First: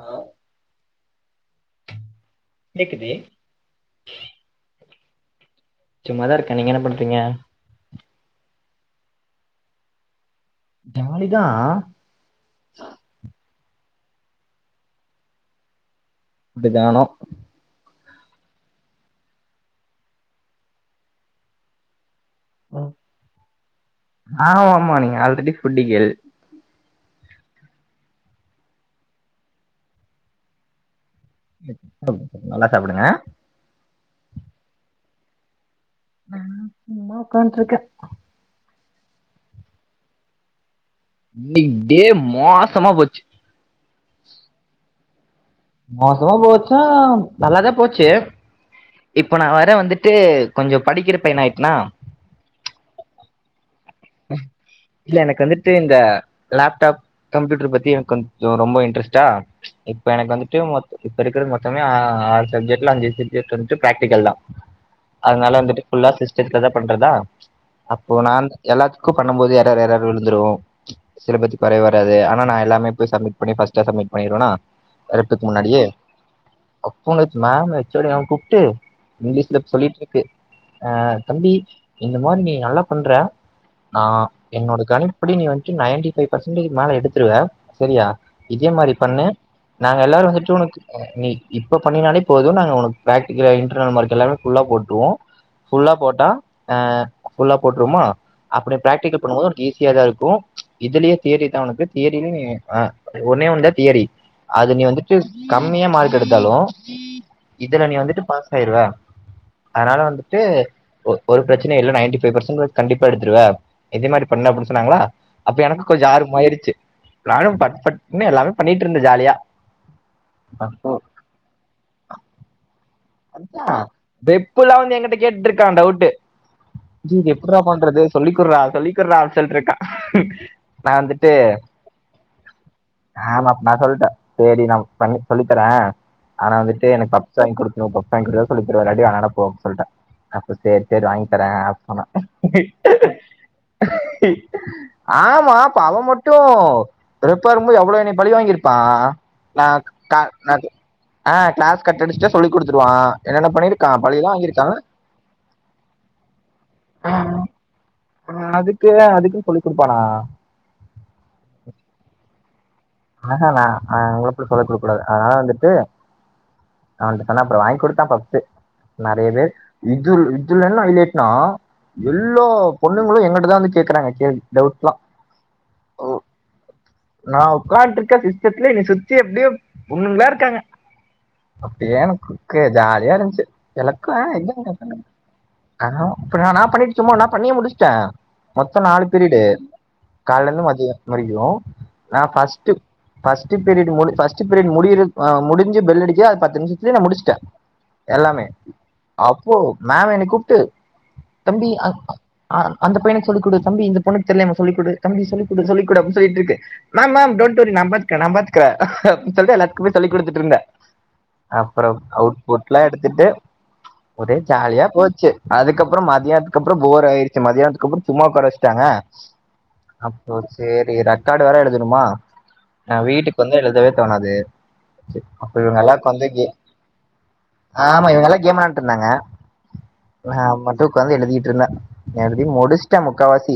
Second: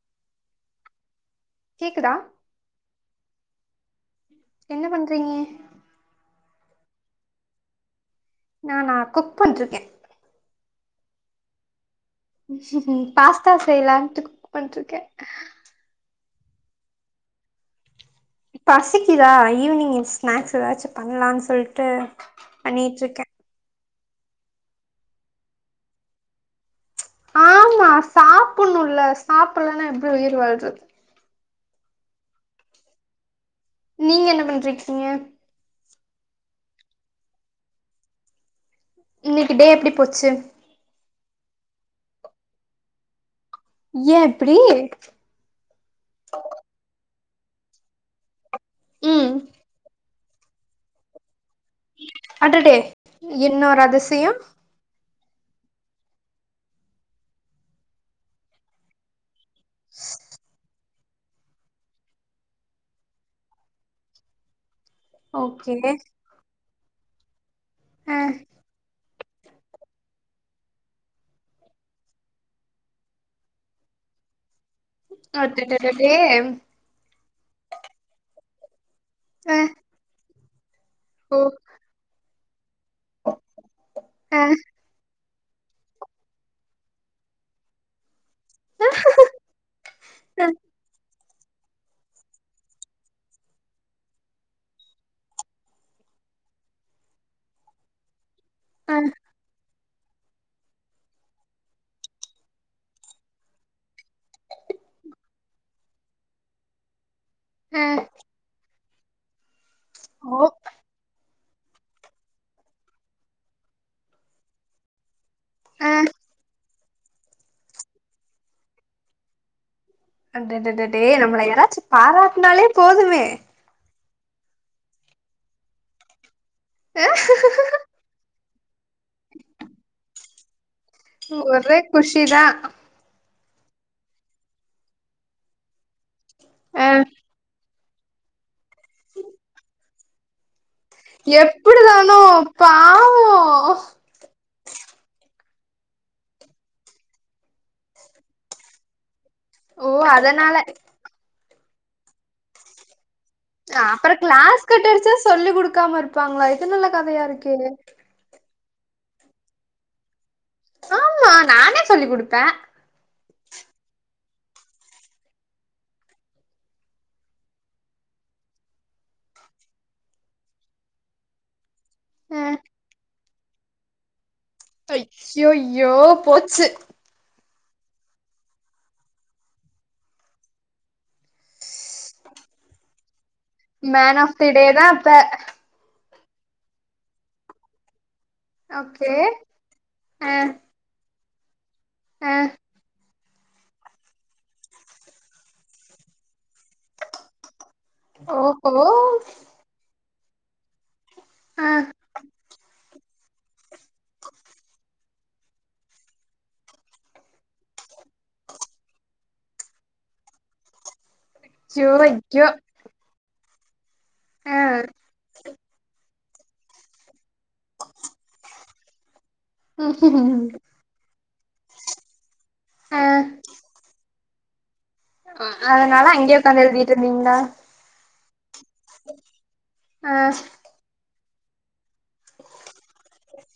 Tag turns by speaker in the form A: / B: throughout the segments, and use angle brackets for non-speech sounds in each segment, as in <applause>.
A: ஆ
B: கேக்குதா
A: கேக்குதே ஹ
B: என்ன பண்றீங்க
A: சும்மாதா இருக்கே நீங்க என்ன பண்றீங்க
B: நா நா குக் பண்ட்ருக்கே
A: ஜாலிதா
B: பாஸ்தா செய்யலான் டு குக் பண்ணிட்ருக்க
A: எப்டிதானோ
B: பசிக்குதா ஈவினிங் ஸ்நேக்ஸ் ஏதாச்சு பண்ணலான் சொல்லிட்டு பண்ணிட்ருக்க
A: ஆமா ஆமா நீங்க ஆல்ரெடி ஃபுட்டி கேள்
B: ஆமா சாப்புன்னுல்ல சாப்புல்லன்னா எப்டி உயிர் வாழ்றது
A: நல்லா சாப்டுங்க
B: நீங்க என்ன பண்றக்கீங்க
A: ஆ சும்மா உக்காண்ட்ருக்க
B: இன்னிக்கு டே எப்டி போச்சு
A: இன்னிக்கு டே மோசமா போச்சு
B: ஏ இப்டி
A: மோசமா போச்சா நல்லாதா போச்சு
B: ம்
A: இப்ப நா வேற வந்துட் ட்டு கொஞ்சோ படிக்கிற பையன் ஆயிட்
B: அடடே என்னவொரு அதிஷ் சியோ
A: இல்ல எனக்கு வந்துட்டு இந்த லேப்டாப் கம்ப்யூட்டர் பத்தி எனக்கு கொஞ்சோ ரொம்ப இன்ட்ரெஸ்ட்டா இப்ப எனக்கு வந்துட்டு மொத் இப்பிருக்குற மொத்தமே ஆறு சப்ஜெக்டல அஞ்சு சப்ஜெக்ட வந்துட்டு பிரேக்டிக்கல்தா அதனால
B: ஓகே
A: வந்துட்டுஃ புல்லா சிஸ்டெட்லதா பண்றதா அப்போ
B: அ
A: நான் எல்லாத்துக்கு பண்ணும் போது எரர் எரர் விழுந்துரு சில பேர்த்துக்கு வரவே வராது ஆனா நா எல்லாமே போய் சப்மிட் பண்ணி ஃபஸ்டா சப்மிட் பண்ணிருவனா
B: அட்டடடே டேய்
A: புன் வெச்சு நானு ஹெச்சோடி மேம் கூப்டு
B: அ
A: இங்கிலீஷ்ல சொல்லிட்டு இருக்கு அ
B: ஓ
A: தம்பி இந்த மாரி நீ நீ நல்லா பண்ற நா
B: அ
A: என்னோட கணிப் எப்டியு நீ வந்துட்டு நைன்டி ஃபைவ் பர்சன்டேஜ் மேல எடுத்துருவே சரியா இதே மாரி பண்ணு நாங்க எல்லாரு
B: அ
A: வந்துட்டு உனக்கு நீ இப்ப பண்ணினாலே போது நாங்க உனக்கு ப்ராக்டிகல இன்டர்னல் மார்க் எல்லாமே ஃபுல்லா போட்ருவோ ஃபுல்லா போட்டா அ ஃபுல்லா போட்ருமா அப்டி ப்ராக்டிக்கல் பண்ணு போது உனக் ஈஸ் தியரிதா இருக்கு இதுலயே தியரி தா உனுக்கு தியரி ஒன்னே ஒண்ணு தா தியரி அது நீ வந்துட்டு கம்மியா மார்க் எடுத்தாலு
B: அ அ
A: இதுல நீ வந்துட்டு பாஸ் ஆயிருவ அதனால வந்துட்டு
B: ஓ
A: ஒ ஒரு ப்ரச்சனை இல்ல நைன்டி ஃபைவ் பர்சண்டேஜ் கண்டிப் எடுத்துடுவ இதே மாரி பண்ணு அப்டின்னு சொன்னாங்களா அப்ப எனக்கு
B: ஆ
A: கொஞ்ச ஆர்வமாயிச்சு நானு பட் பட்டுன்னு எல்லாமே பண்ணிட்டு இருந்தே ஜாலியா அப்போ
B: அடடடடே நம்மள யாராச்சு பாராட்னாலே போது
A: அந்த <inaudible> ரெப்புலா எங்கிட்ட வந்து கேட்டுட்டுருக்கா டவுட்டு
B: ஆ
A: ஜி இது எப்புட்றா பண்றது சொல்லி குர்ட்றா சொல்லி குர்ரா சொல்ட்ருக்கா நா வந்துட்டு
B: ஒரே குஷிதா
A: ஆமப் நா சொல்ட்டே சேரி நா பண்ணி சொல்லிதறே ஆனா
B: ஆ
A: வந்துட்டு எனக்கு பப்ஷ் வாங்குடு ஒ பப்ஸ் வாங்கி குடு சொல்லி தருவே இல்லாட்டி வெனானா போ அப்டின்னு சொல்ட்ட சேரி சேரி வாங்கி தரே சொன்னா
B: எப்டிதானோ பாவோ
A: ஆமா ப்ப அவ மட்டு ரெப்பா இருக்கும்போது எவ்ளோ என்ன பழி வாங்கியிருப்பா ந
B: ஓ
A: கா
B: அதனால
A: நது ஆஹ கிளாஸ் கட்டடிச்சட்டு சொல்லி குடுத்துருவா என்னென்ன
B: அ
A: பண்ணிருக்கா
B: அப்ற
A: பழியெல்லா வாங்கிருக்கா
B: க்ளாஸ் கட்டருச்சா சொல்லி குடுக்காம இருப்பாங்களா இது நல்ல கதையா இருக்கே
A: கில்ல அதுக்குன்னு சொல்லி் குடுப்பானா
B: ஆமா நானே சொல்லி் குடுத்தே
A: ஆ க நான் அவங்க சொல்லி குடுக்க கூடாது அதனால வந்துட்டு அவன்கிட்ட சொன்னா அப்புறம் வாங்கி் கொடுத்தான் ஃபர்ஸ்ட் நெறைய பேர் இது இதுல என்ன ஹைலைட்நா
B: ஆ
A: எல்லா பொண்ணுங்களும் எங்க இதான் கேட்கறாங்க கேள்வி டவுட்லாம்
B: அய்யயோ போச்சு
A: உக்கான்ட்டு இருக்க சிஸ்டத்துல என்ன சுத்தி அப்படியோ பொண்ணுங்களா இருக்காங்க அப்படியே எனக்கு ஜாலியா இருந்துச்சு
B: மேன்
A: எனக்கும்
B: ஆஃப் தி டே தான்
A: இதுதான்
B: அப்ப
A: இப்ப நான் நான் பண்ணிட்டுக் நான் பண்ணியே முடிச்சிட்டேன் மொத்தம் நாலு
B: ஓகே
A: பீரியடு
B: ஆ
A: காலைல இருந்து மதியம் அரியும் நான்
B: ஆ
A: first first first period first period முடி முடிஞ்சு பெல் அடிக்கது பத்து நிமிஷத்திலே முடிச்சிட்டேன் எல்லாமே
B: ஓஹோ
A: அப்போ மேம் எனக்கு கூப்டு
B: ஆ
A: தம்பிஅந் அந் அந்த பையனுக்கு சொல்லிக்கொடு தம்பி இந்த பொண்ணு தெரியலையாமே சொல்லிக்கொடு தம்பி சொல்லிக்கொடு சொல்லிக் சொல்லிட்டுருக்கு மேம் மேம் நாம்பாத்துக்குறேன் நாம்பாத்துக்குறேன் அப்டின்னு சொல்லிட்டு எல்லாத்துக்கு சொல்லிக் கொடுத்துட்டுருந்தேன்
B: ஐயோ
A: அப்புறம்
B: ஐயோ
A: அவுட்புட்டலாம் எடுத்துட்டு ஒரே
B: ஆ
A: ஜாலியா போச்சு அதுக்கப்புறம் ம மத்தியானத்துக்கு அப்புறம் போர் ஆயிடுச்சு மத்தியியானத்துக்கு அப்புறம் சும்மா உட்கார வச்சிட்டாங்க அப்போ
B: ம்
A: செரிங்க காடு வேற எழுதணுமா
B: ஆ
A: ஆஹ் வீட்டுக்கு வந்து எழுதவே தோணாது சரி, அப்போ இவங்க
B: அதனால
A: எல்லாருக்கும் வந்து
B: அங்கேயே உட்காந்து எழுதிட்டு இருந்தீங்களா
A: ஏமா இருந்தாங்க
B: ஆ
A: நான் மதுக்கு வந்து எழுதி என்ன எழுதி முடிச்சிட்டேன் முக்கா வாசி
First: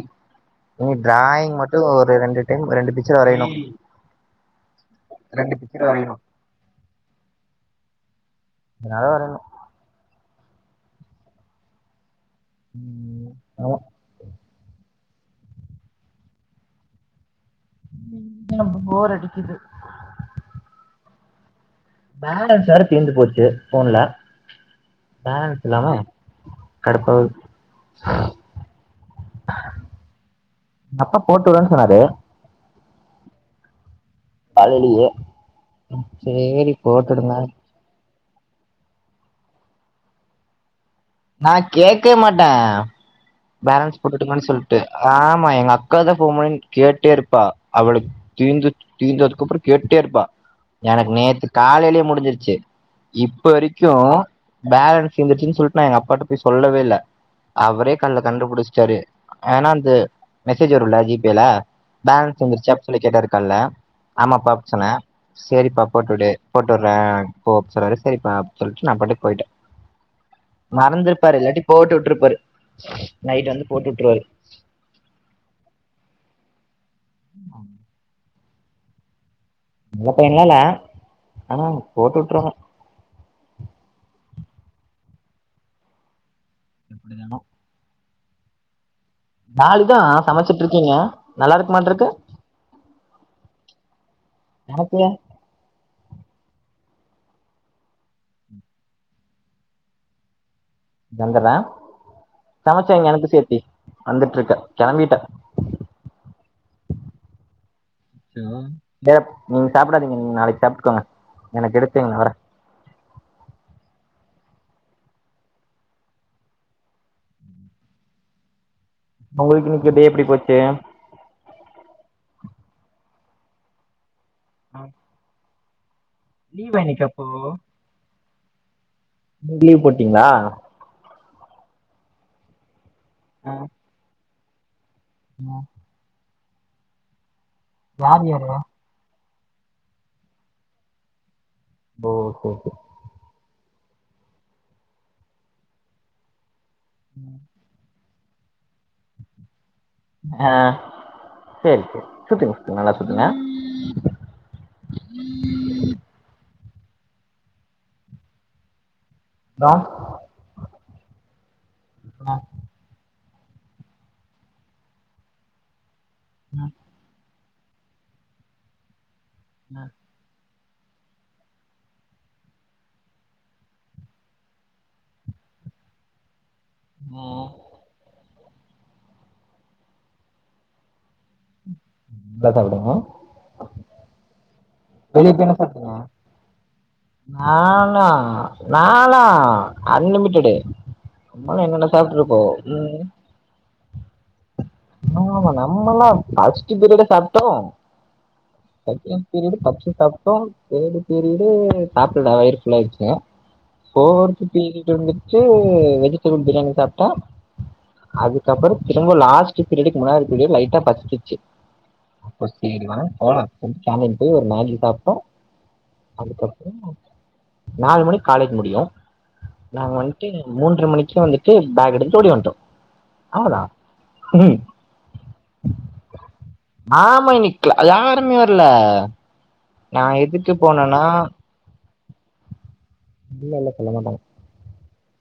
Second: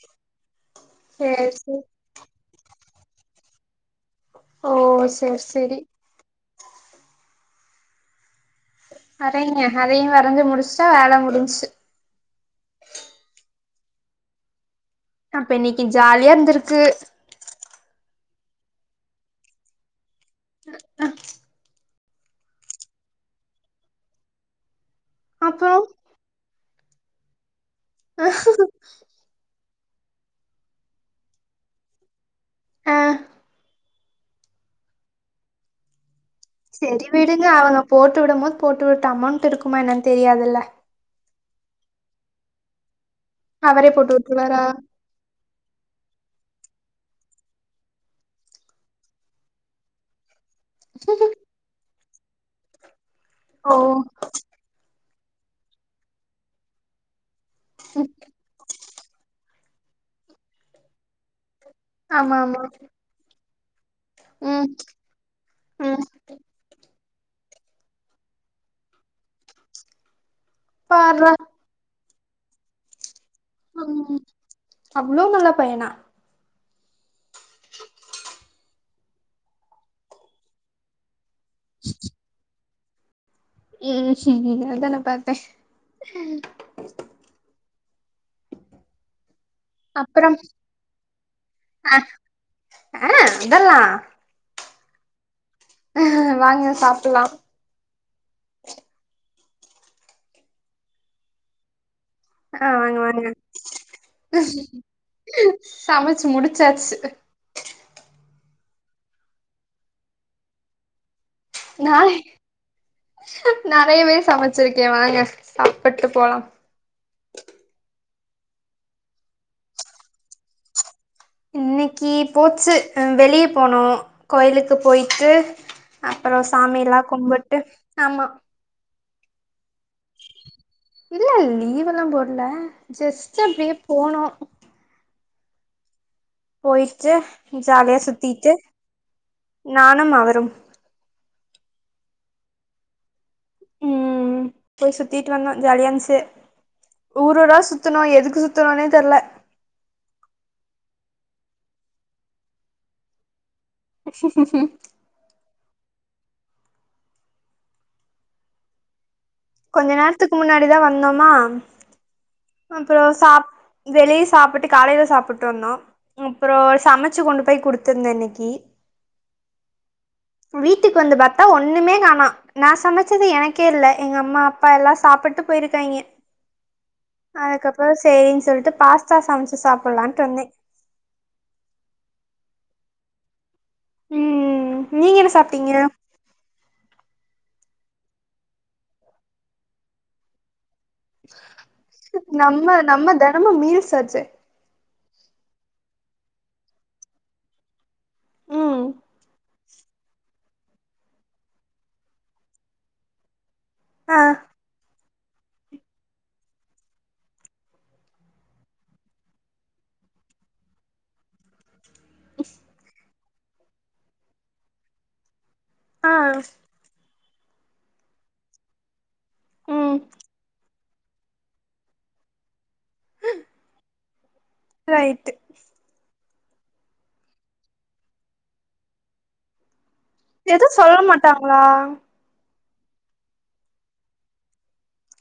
A: இனி
B: சேரி
A: டிராயிங்
B: சேரி
A: மட்டும் ஒரு ரெண்டு <unintelligible> ரெண்டு பிச்சர் வரையணு
B: ஓ சேரி
A: ரெண்டு
B: சேரி
A: பிச்சர் வரையணு அதனால வரையணு
B: வரைங்க அதையும் வரைஞ்சு முடிச்சுட்டா வேலை முடிஞ்ச்சு
A: உம் அவமா
B: அப்ப இன்னைக்கு ஜாலியா இருந்தருக்கு
A: உ போ போர் அடிக்குது பேலன்ஸ் வேற தீந்து போச்சு ஃபோன்ல
B: அப்புறோ
A: பாலத்துலா கடுப்பாவுது
B: அஹ்ஹஹா
A: எங்கப்பா போட்டுவுட்றேனு சொன்னாரு
B: ஆ
A: காலேலயே
B: செரி விடுங்க அவங்க போ ட்டு விடும் போது போட்டு விட்டு அமௌண்ட் இருக்குமான்னு தெரியாதுல்ல
A: நா கேக்க மாட்டே
B: அவரே
A: பேலன்ஸ்
B: போட்டு
A: போட்டுடுங்கன்னு
B: விட்டுருவாரா
A: சொல்லிட்டு ஆமா எங்க அக்கா தா ஃபோன் பண்ணி கேட்டே இருப்பா அவளுக்கு தீந்து தீந்ததுக்கப்றோ கேட்டே இருப்பா எனக்கு நேத்து காலேலே முடிச் முடிஞ்சிருச்சு இப்போ
B: ஓ
A: வரைக்கு பேலன்ஸ் தீந்திருச்சினு சொல் நா எங்க அப்பாட்ட போய் சொல்லவே இல்ல அவரே கண்ணுல கண்டுபிடிச்சுட்டாரு ஆனா வந்து மெசேஜ் வரும்ல ஜி பேல
B: ஆமா
A: பேலன்ஸ்
B: ஆமா
A: வந்துருச்சானு சொல்லி கேட்டாரு காலைல ஆமாப்பா
B: ம்
A: சொன்னே சரிப்பா
B: ம்
A: போட்டுவிடு போட்டு விடுறே போ சொல்றாரு சரிப்பா அப்டி சொல்லிட்டு நா பாட்டு போயிட்டே
B: பார்றா
A: மறந்திருப்பாரு இல்லாட்டி போட்டு விட்டுருப் ஒரு
B: உ அவ்ளோ நல்லா பையனா
A: நல்ல பையன்லால்ல ஆனா போட்டு விட்ருவாங்க
B: உ செரிங்க அதான பாத்தே
A: எப்டிதானோ நாலுதா
B: அப்புறம்
A: சமச்சுட்டு இருக்கீங்க நல்லா இருக்கு
B: ஆ
A: மாட்ருக்கு
B: ஆ அதெல்லா
A: <unintelligible>
B: அ வாங்க சாப்புல்லா
A: வந்துர்ற
B: ஆ வாங்க வாங்க
A: வந்துட்டு இருக்க கெளம்பிட்டே
B: சமச்சு முடிச்சாச்சு
A: வேற நீங்க சாப்பிடாதீங்க நீங்க நாளைக்கு சாப்டுக்கோங்க
B: நா நெறையவே சமச் சுருக்கே வாங்க சாப்புட்டு போலா
A: உங்களுக்கு இன்னிக்கு டே எப்டி போச்சு
B: இன்னிக்கு போச்சு வெளிய போனோ கோயிலுக்கு போயிட்டு அப்புறோ
A: லீவா
B: சாமியெல்லா
A: இன்னைக்கு
B: கும்புட்டு ஆமா
A: நீங்க லீவ் போட்டீங்களா
B: இல்ல லீவெல்லாம் போல்ல ஜஸ்ட் அப்டியே போனோ
A: ஆ
B: போயிட்டு ஜாலியா
A: யாரு
B: சுத்திட்டு நானும் அவரும்
A: ஓ சேர் சேர்
B: ம் போய் சுத்திட்டு வந்தோ ஜாலியா இருந்துச்சு ஊரு ஊரா சுத்தணு எதுக்கு சுத்தணோனே தெர்ல
A: ஆ சேரி சேரி சுத்துங்க சுத்துங்க நல்லா சுத்துங்க
B: ஆஹ்ன் ஆஹ்ன்
A: உம் அப்புறம்
B: கொஞ்ச நேரத்துக்கு முன்னாடிதா வந் வந்தோமா அப்புறோ சாப் வெளியே சாப்புட்டு காலையில சாப்புட்டு வந்தோ அப்புறோ சமச்சு கொண்டுப் போய் குடுத்துருந்த இன்னிக்கு
A: என்ன
B: வீட்டுக்கு வந்து பாத்தா ஒண்ணுமே காணு நா சமச்சது எனக்கே இல்ல எங்க அம்மா அப்பா எல்லா சாப்புட்டு போயிருக்காங்கே அதுக்கப்புற செரின் சொல்ட் ஃபாஸ்ட்டா சமைச்சு சாப்ல்லட்டு வந்தே
A: லேட்டாகுதுங்களா
B: ம் நீங்க
A: வெளியே
B: என்ன
A: போன
B: சாப்ட்டீங்க
A: படுத்துக்கல ஆ நால்லா நால்லா அன்லிமிட்டடு நம்மளா என்னென்ன சாப்ட்ருக்கோம்
B: நம்ம நம்ம தெனமும் மீல்ஸ் ஆச்சே
A: ஆ ஆமாங்க நம்மல்லா ஃபர்ஸ்ட்டு பீரியடே சாப்ட்டோம்
B: ம்
A: செகண்ட் பீரியடு ஃபர்ஸ்ட் சாப்ட்டோம் தேர்டு பீரியடு சாப்டல வயிறு ஃபுல்லா ஆயிடுச்சு
B: ஆ
A: ஃபோர்த்து பீரியட் ஒண்ணு ஓ ஓ ஓ வெஜிடேபிள் பிரியாணி சாப்ட்ட அதுக்கப்புற திரும்ப லாஸ்ட் லஞ்ச் பீரியடுக்கு முன்னாடி பீரியட் லைட்டா பசிச்சிடுச்சு கொஸ்ட்டினா போன போயிட்டு சாமியே கும்பிட்டு மேகி சாப்ட்டோம்
B: ஆ
A: அதுக்கபுற வந்து ஆ நாலு மணிக் காலேஜ் முடியும் நாங்க
B: ம்
A: வண்ட்டு மூன்ற மணிக் சோ வந்துட்டு பேக் எடுத்துட்டு ஓடி வண்ட்டோம் அவ்வளதா ம்
B: ரைட்டு
A: ஆமா இன்னிக்கல லா யாருமே வரல நான் எதுக்கு
B: எதுவு சொல்ல
A: போனேன்னா
B: மாட்டாங்களா
A: இல்ல இல்ல சொல்ல மாட்டாங்க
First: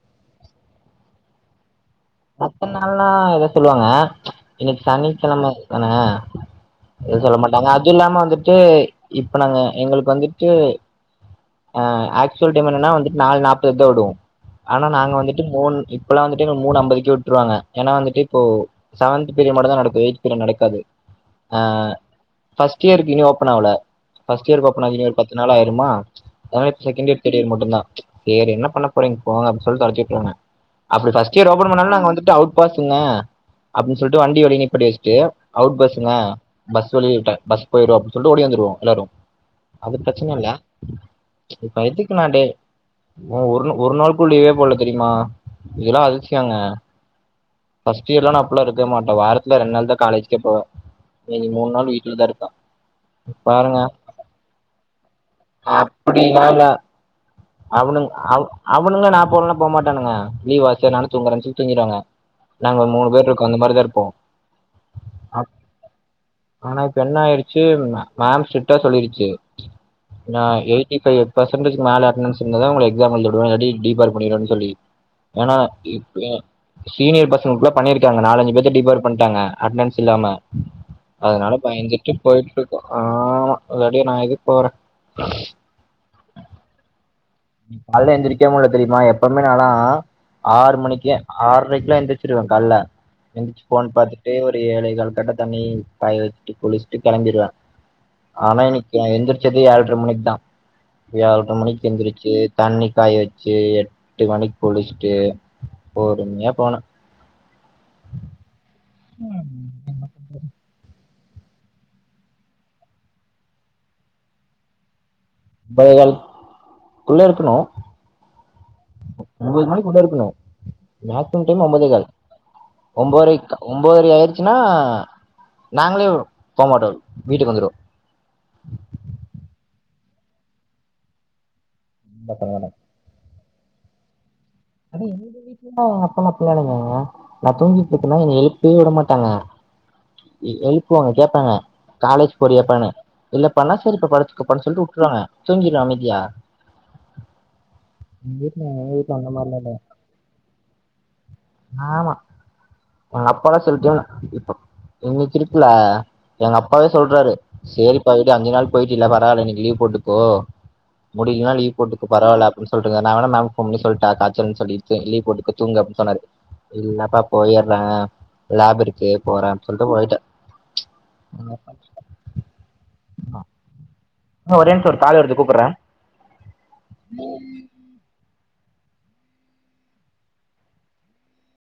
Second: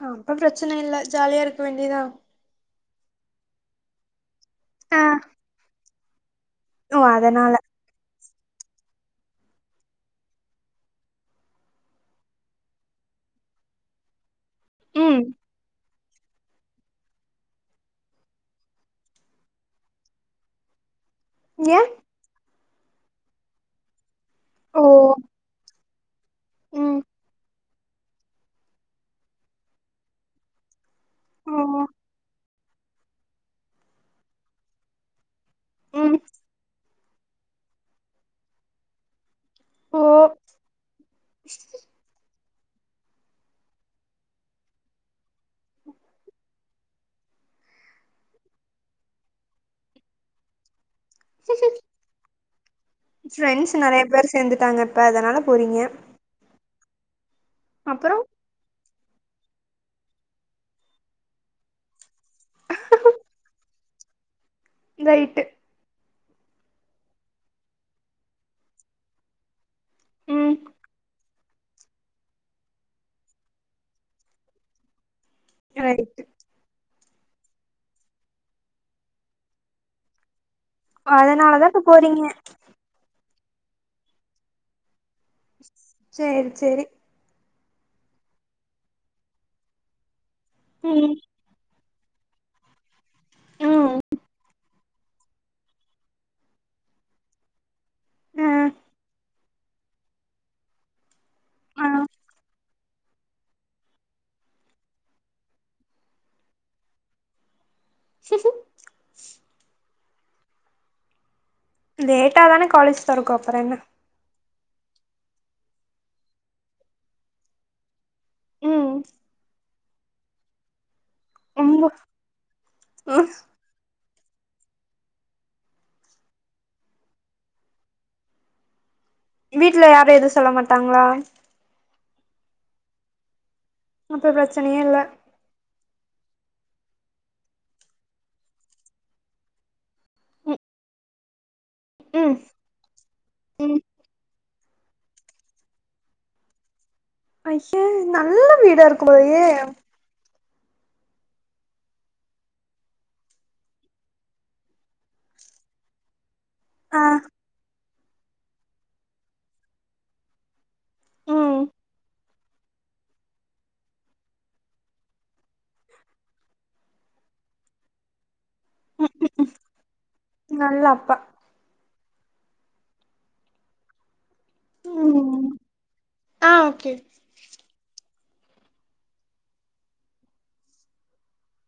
B: அ அப்ப பிரச்சனை இல்ல ஜாலியா இருக்க வேண்டியதா
A: பத்து நாள்லா எத சொல்லுவாங்க இன்னிக்
B: ஆ
A: சனிக்கிழம சொல்லுங்க
B: ஓ
A: எது சொல்ல
B: அதனால
A: மாட்டாங்க அது இல்லாம வந்து ட்டு இப்ப நாங்க எங்களுக்கு வந்துட்டு அ ஆக்சுவல் டைம்ன்னா வந்துட் நால் நாப்பதுக்கு விடுவோம் ஆனா நாங்க
B: ம்
A: வந்துட்டு மூன் ப் இப்பல்லா வந்துட்டு மூணு அம்பதுக் விட்டுருவாங்க ஏனா வந்துட்டு இப்போ செவன்த் பீரியட் மட்டு தா நடக்குது ஏய்த் பீரியட் நடக்காது அ ஆ
B: ஏ
A: பஃர்ஸ்ட்டு இயர்க் இன்னு ஓப்பன் ஆவல ஃபர்ஸ்ட் இயர்
B: ஓ
A: ஓப்பன் ஆயி இன்னு ஒரு பத்து நாள் ஆயிரூம்மா லாமே
B: ம்
A: செகண்டியர் தேர்ட் இயர் மட்டுந்தா சேரி என்ன பண்ண போறீங்க போங்க அப்ப சொல்லி தொரத்தி விட்ருவாங்க அப்டி ஃபஸ்டு இயர்
B: ஓ
A: ஓபன் பண்ணா அவுட் பசங்க அப்டின்னு சொல்லிட்டு வண்டி வழ நீப்படி வச்சுட்டு அவுட் பஸ்ங்க
B: ம்
A: பஸ் சொல்லிட்டே பஸ் போயிரு அப்டின்னு சொல்லி ஓடி வந்துருவோ எல்லாரு அது
B: ஓ
A: பிரச்சன இல்ல இப்ப எதுக்கு நா டே ஒ ஒரு நாள் கு ள்ளயே போடல தெரியுமா இதல்லா அதிசயங்க ஃபர்ஸ்ட் இயர்லா நா அப்பில்லா இருக்க மாட்டே வாரத்துல ரெண்டு நாள் தா காலேஜ்கே போவே நீ மூணு நாள் வீட்ல தா இருக்க
B: ஃப்ரெண்ட்ஸ் நிறைய பேர் சேந்துட்டாங்க இப்ப அதனால போறீங்க
A: அவனு
B: அப்புறோ
A: அவ அவனுங்க நா போனோன போமாட்டானுக லீவ் ஆச்ச நானு தூங்குறே ச தூங்கிருவாங்க நாங்க மூணு பேர் இருக்கோ அந்த மாரிதா இருப்போ
B: இதயிட்டு
A: ஆனா இப்ப என்ன ஆயிடுச்சு மேம் ஸ்ரிட்டா சொல்லிடுச்சு நா
B: ம்
A: எலக்ட்ரிகல்லு பர்சன்டேஜ் மேல இருக்கணு சொன்னாதா உங்கள எக்ஸாம் எழுதவிடுவ இல்லாட்டி டிபார் பன்னிருவானு சொல்லி வேனா இப் ப
B: ரைட்டு
A: சீனியர்பசங்குள்ள பண்ணிருக்காங்க நாலஞ்சு பேர் டிபர் பண்டாங்க அட்டண்டன்ஸ் இல்லாம அதனால
B: அதனாலதா இப்ப
A: பயந்துட்டு
B: போறீங்க
A: போயிட்ருக்கோ ஆ ஹா ஒரடி நா எதுக் போறே
B: சேரி சேரி
A: இன்னக்கி கால்ல எந்திரிக்கவே முல்ல தெரியுமா எப்பவுமே நாளா ஆறு மணிக்கே
B: ம்
A: ஆறரைக்குலா எந்திரிச்சிருவே கால்ல எந்திச்சு ஃபோன்
B: ம்
A: பாத்துட்டு ஒரு ஏழே கால் கட்ட தண்ணி காய வச்சுட்டு குளிச்சுட்டு கெளம்படுவே
B: ஆ
A: ஆனா இன்னைக்கு எந்திரிச்சதே ஏள்ர மணிக்கு தா ஏள்ற மணிக்கு
B: ஆ
A: எந்திரிச்சி தண்ணி காய வச்சி எட்டு மணிக்கு குளிச்சுட்டு பொறுமயா போனே
B: சிசு
A: <unintelligible>
B: லேட்டா தான காலேஜ் தொறக்கு அப்றோ என்ன
A: பைகள் குள்ளே இருக்கணு
B: ம்
A: உங்கள்தா கூட இருக்கணு வாட் ரிட்டன் டைம்
B: ரொம்ப
A: ஒம்போதே கால் ஒம்போரைக்கா ஒம் ஒம்போதரை ஆயிருச்சுன்னா நாங்களே வரு‌ போமாட்டோ வீட்டுக்கு வந்துருவோ
B: வீட்ல யாரு எதுவு சொல்ல மாட்டாங்களா
A: ரொம்பத்தவான
B: அப்ப பிரச்சனையே இல்ல
A: அது எங்க வீட்லன்னா <unintelligible> நா தூங்கிட்டுயிருப்பனா என்ன எழுப்பி விட மாட்டாங்க
B: ம்
A: எழுப்புவாங்க கேப்பாங்க
B: ம்
A: காலேஜ் போரியாபான்னு இல்லப்பான்னா
B: ம்
A: செரி போ படுத்துக்கோ படுக்க சொல்லிட்டு உட்ருவாங்க தூங்கிடுவ அமைதியா
B: ஐய்சு
A: எங்க
B: நல்ல
A: வீட்ல
B: வீடா
A: எங்க
B: இருக்கும்
A: வீட்ல அந்த
B: போலையே
A: மாரிலா இல்ல ஆமா எங்க அப்பெல்லா சொல்லிச்சு இப்போ இன்னிக்கு இருக்குல எங்க அப்பாவே
B: ஆ
A: சொல்றாரு சேரிப் அப்பா வீட்டுக்கு அஞ்சு நாள் போயிட்டில பரவாயல்ல இன்னிக்கு லீவ் போட்டுக்கோ முடியிலன்னா
B: ம்
A: லீவு போட்டுக்கோ பரவால்ல அப் ரிசல்ட்ங்க நா வேன்னா மேமுக்குஃ போன் பண்ணி சொல்டா தால் ஜலின் சொல்லியிருக்க லீவ் போட்டுக்கோ தூங்கு அப்டின்னு சொன்னாரு இல்லப்பா போயிற்ற லேப் இருக்கு போற அப்டி சொல்லிட்டு போயிட்ட
B: நல்ல அப்பா
A: ஆ ஒரே நிம்ஷோ ஒரு கால் வருது
B: ம்
A: கூப்பற்ற
B: ஆ ஓகே